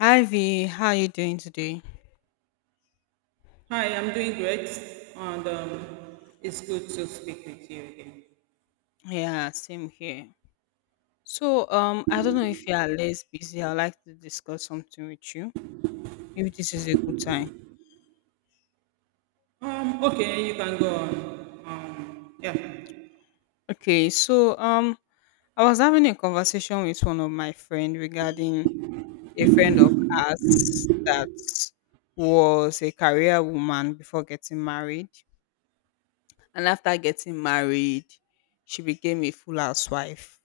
Hi V, how are you doing today? Hi, I'm doing great, and it's good to speak with you again. Yeah, same here. So, I don't know if you are less busy. I'd like to discuss something with you. If this is a good time. Okay, you can go on. Um, yeah. Okay, so I was having a conversation with one of my friend regarding a friend of ours that was a career woman before getting married, and after getting married, she became a full housewife.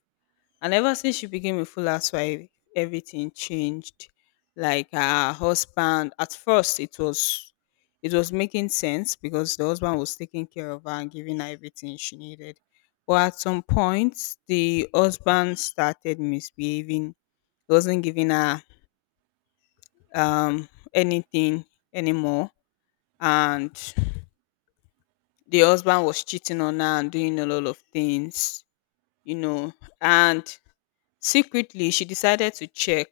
And ever since she became a full housewife, everything changed. Like her husband, at first it was making sense because the husband was taking care of her and giving her everything she needed. But at some point, the husband started misbehaving. He wasn't giving her um, anything anymore, and the husband was cheating on her and doing a lot of things, you know, and secretly, she decided to check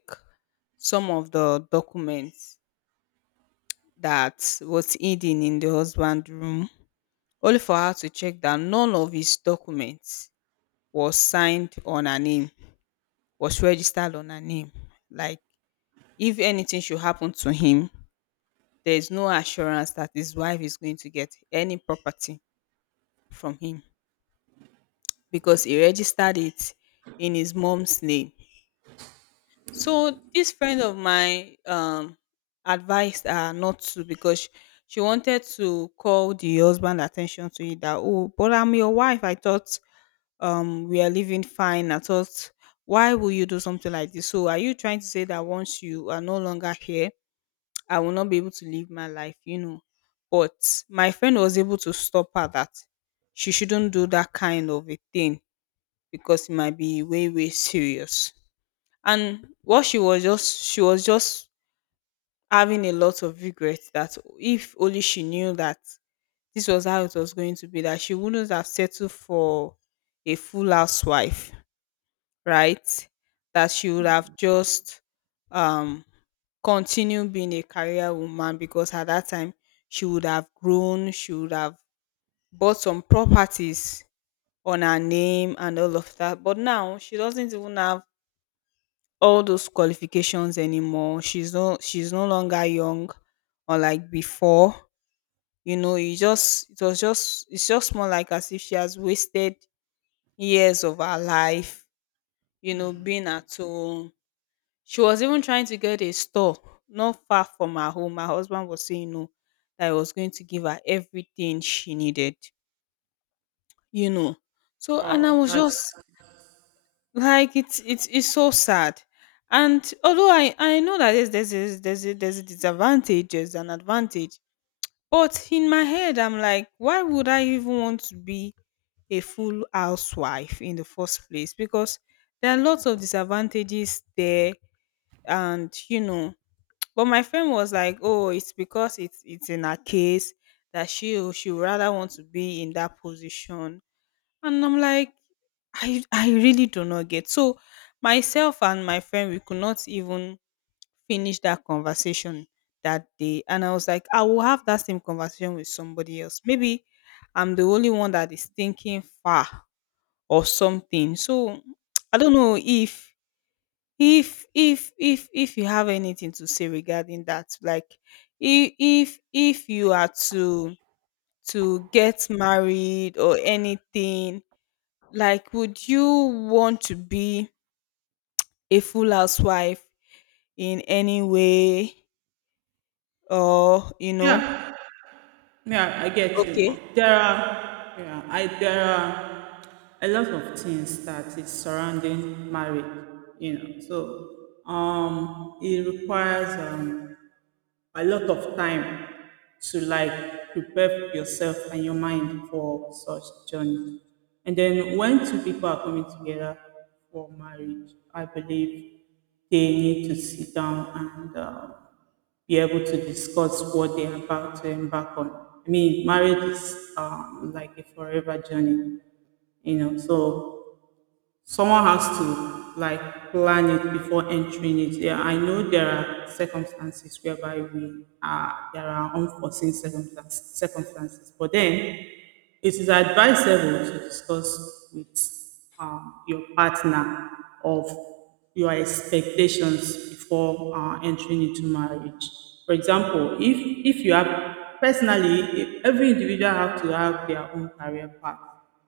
some of the documents that was hidden in the husband's room, only for her to check that none of his documents was signed on her name, was registered on her name. Like, if anything should happen to him, there is no assurance that his wife is going to get any property from him because he registered it in his mom's name. So this friend of mine advised her not to she wanted to call the husband attention to it that, oh, but I'm your wife. I thought we are living fine. I thought, why will you do something like this? So are you trying to say that once you are no longer here, I will not be able to live my life, you know? But my friend was able to stop her that she shouldn't do that kind of a thing because it might be way, way serious. And what she was just having a lot of regret that if only she knew that this was how it was going to be, that she wouldn't have settled for a full housewife, right, that she would have just um continued being a career woman because at that time she would have bought some properties on her name and all of that, but now she doesn't even have all those qualifications anymore. She's no longer young or like before. You know, it just it was just it's just more like as if she has wasted years of her life, you know, being at home. She was even trying to get a store not far from her home. Her husband was saying no, that he was going to give her everything she needed, you know. So and I Oh, was that's just like, it's so sad. And although I know that there's a disadvantage, there's an advantage, but in my head I'm like, why would I even want to be a full housewife in the first place, because there are lots of disadvantages there. And you know, but my friend was like, oh, it's because it's in her case that she would rather want to be in that position. And I'm like, I really do not get. So myself and my friend, we could not even finish that conversation that day. And I was like, I will have that same conversation with somebody else. Maybe I'm the only one that is thinking far or something. So I don't know if you have anything to say regarding that. Like if you are to get married or anything, like would you want to be a full housewife in any way? Or you know, yeah, yeah. I get you. okay There are a lot of things that is surrounding marriage, you know. So it requires a lot of time to like prepare yourself and your mind for such journey. And then when two people are coming together for marriage, I believe they need to sit down and be able to discuss what they're about to embark on. I mean, marriage is like a forever journey, you know. So someone has to like plan it before entering it. Yeah, I know there are circumstances whereby we are there are unforeseen circumstances, but then it is advisable to discuss with your partner of your expectations before entering into marriage. For example, if you have personally, if every individual have to have their own career path,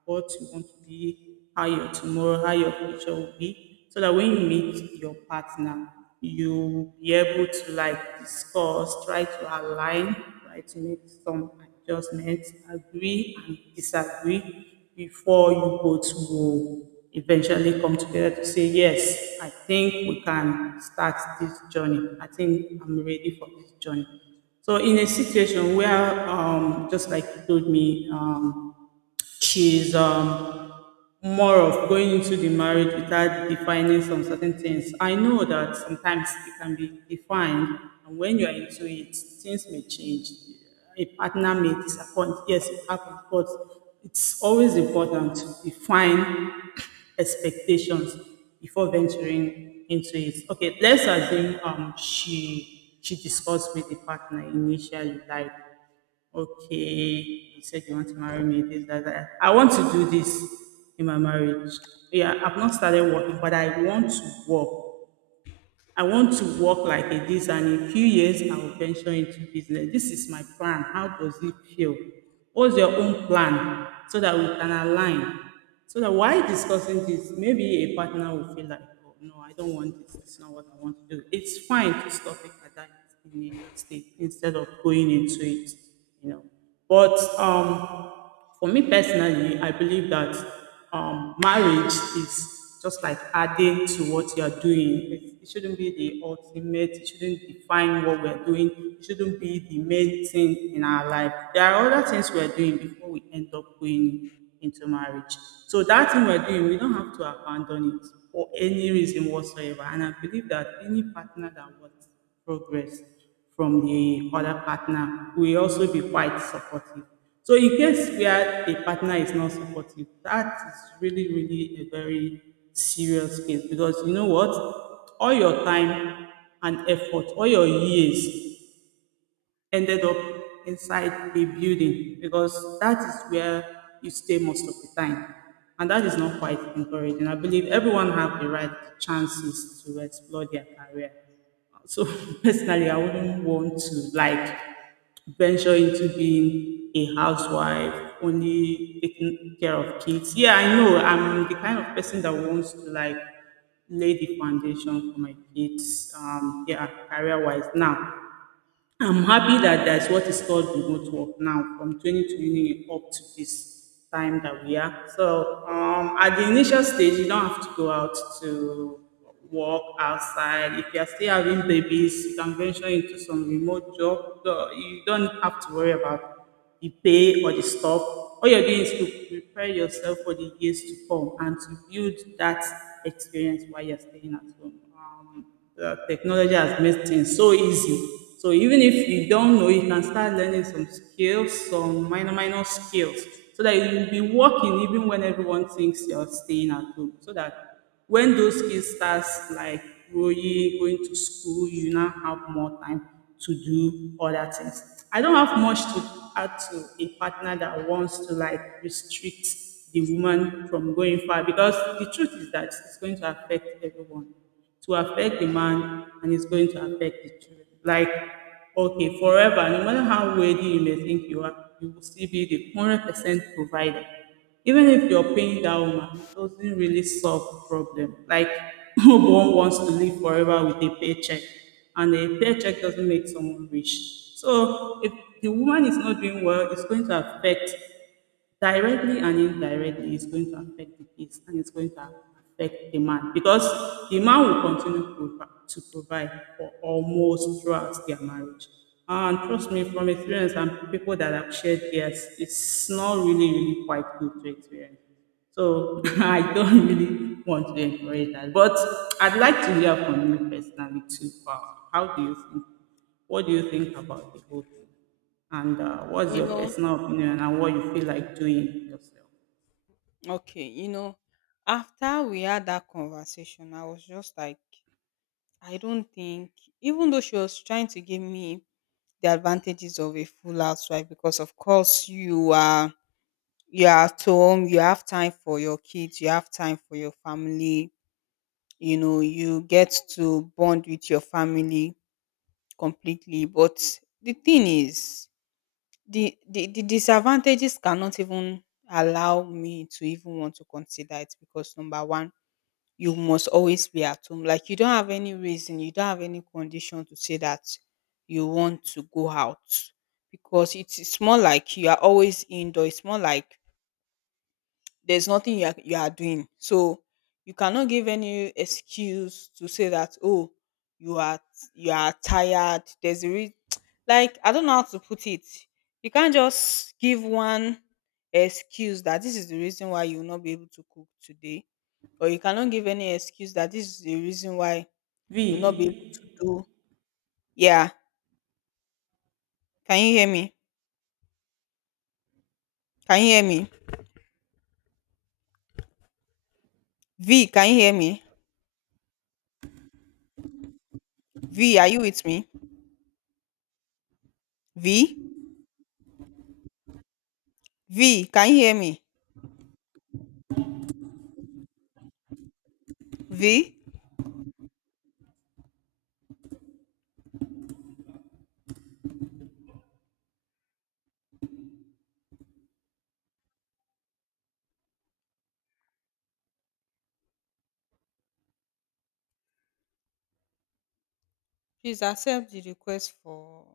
what you want to be, how your tomorrow, how your future will be, so that when you meet your partner, you will be able to like discuss, try to align. Try to make some adjustments, agree and disagree before you both will eventually come together to say, yes, I think we can start this journey. I think I'm ready for this journey. So in a situation where, just like you told me, she's more of going into the marriage without defining some certain things. I know that sometimes it can be defined, and when you are into it, things may change. A partner may disappoint. Yes, it happens, but it's always important to define expectations before venturing into it. Okay, let's assume she discussed with the partner initially, like. Okay, you said you want to marry me. This, that, that. I want to do this in my marriage. Yeah, I've not started working, but I want to work. I want to work like a this, and in a few years, I will venture into business. This is my plan. How does it feel? What's your own plan so that we can align? So that while discussing this, maybe a partner will feel like, oh, no, I don't want this. It's not what I want to do. It's fine to stop it at that initial stage instead of going into it you know. But for me personally, I believe that marriage is just like adding to what you are doing. It shouldn't be the ultimate. It shouldn't define what we are doing. It shouldn't be the main thing in our life. There are other things we are doing before we end up going into marriage. So that thing we're doing, we don't have to abandon it for any reason whatsoever. And I believe that any partner that wants progress from the other partner will also be quite supportive. So in case where a partner is not supportive, that is really, really a very serious case because you know what? All your time and effort, all your years ended up inside a building because that is where you stay most of the time. And that is not quite encouraging. I believe everyone have the right chances to explore their career. So personally, I wouldn't want to like venture into being a housewife, only taking care of kids. Yeah, I know I'm the kind of person that wants to like lay the foundation for my kids, yeah, career wise now. I'm happy that there's what is called remote work now from 2020 up to this time that we are. So at the initial stage, you don't have to go out to work outside. If you're still having babies, you can venture into some remote job. So you don't have to worry about the pay or the stop. All you're doing is to prepare yourself for the years to come and to build that experience while you're staying at home. The technology has made things so easy. So even if you don't know, you can start learning some skills, some minor, minor skills, so that you'll be working even when everyone thinks you're staying at home. So that when those kids starts like growing, going to school, you now have more time to do other things. I don't have much to add to a partner that wants to like restrict the woman from going far because the truth is that it's going to affect everyone. To affect the man and it's going to affect the children. Like, okay, forever, no matter how wealthy you may think you are, you will still be the 100% provider even if you're paying that woman, it doesn't really solve the problem. Like no one wants to live forever with a paycheck, and a paycheck doesn't make someone rich. So if the woman is not doing well, it's going to affect directly and indirectly. It's going to affect the kids and it's going to affect the man because the man will continue to to provide for almost throughout their marriage. And trust me, from experience and people that have shared theirs, it's not really, really quite good to experience. So I don't really want to encourage that. But I'd like to hear from you personally too. How do you think? What do you think about the whole thing? And what's you your know personal opinion and what you feel like doing yourself? okay, after we had that conversation, I was just like, I don't think, even though she was trying to give me the advantages of a full housewife, because of course you are at home, you have time for your kids, you have time for your family, you know, you get to bond with your family completely. But the thing is, the disadvantages cannot even allow me to even want to consider it. Because number one, you must always be at home. Like you don't have any reason, you don't have any condition to say that you want to go out, because it's more like you are always indoor. It's more like there's nothing you are doing. So you cannot give any excuse to say that, oh, you are you are tired. Like I don't know how to put it. You can't just give one excuse that this is the reason why you will not be able to cook today, or you cannot give any excuse that this is the reason why you will not be V, able to do. Yeah, can you hear me? Can you hear me? V, can you hear me? V, are you with me? V, V, can you hear me? V. Please accept the request for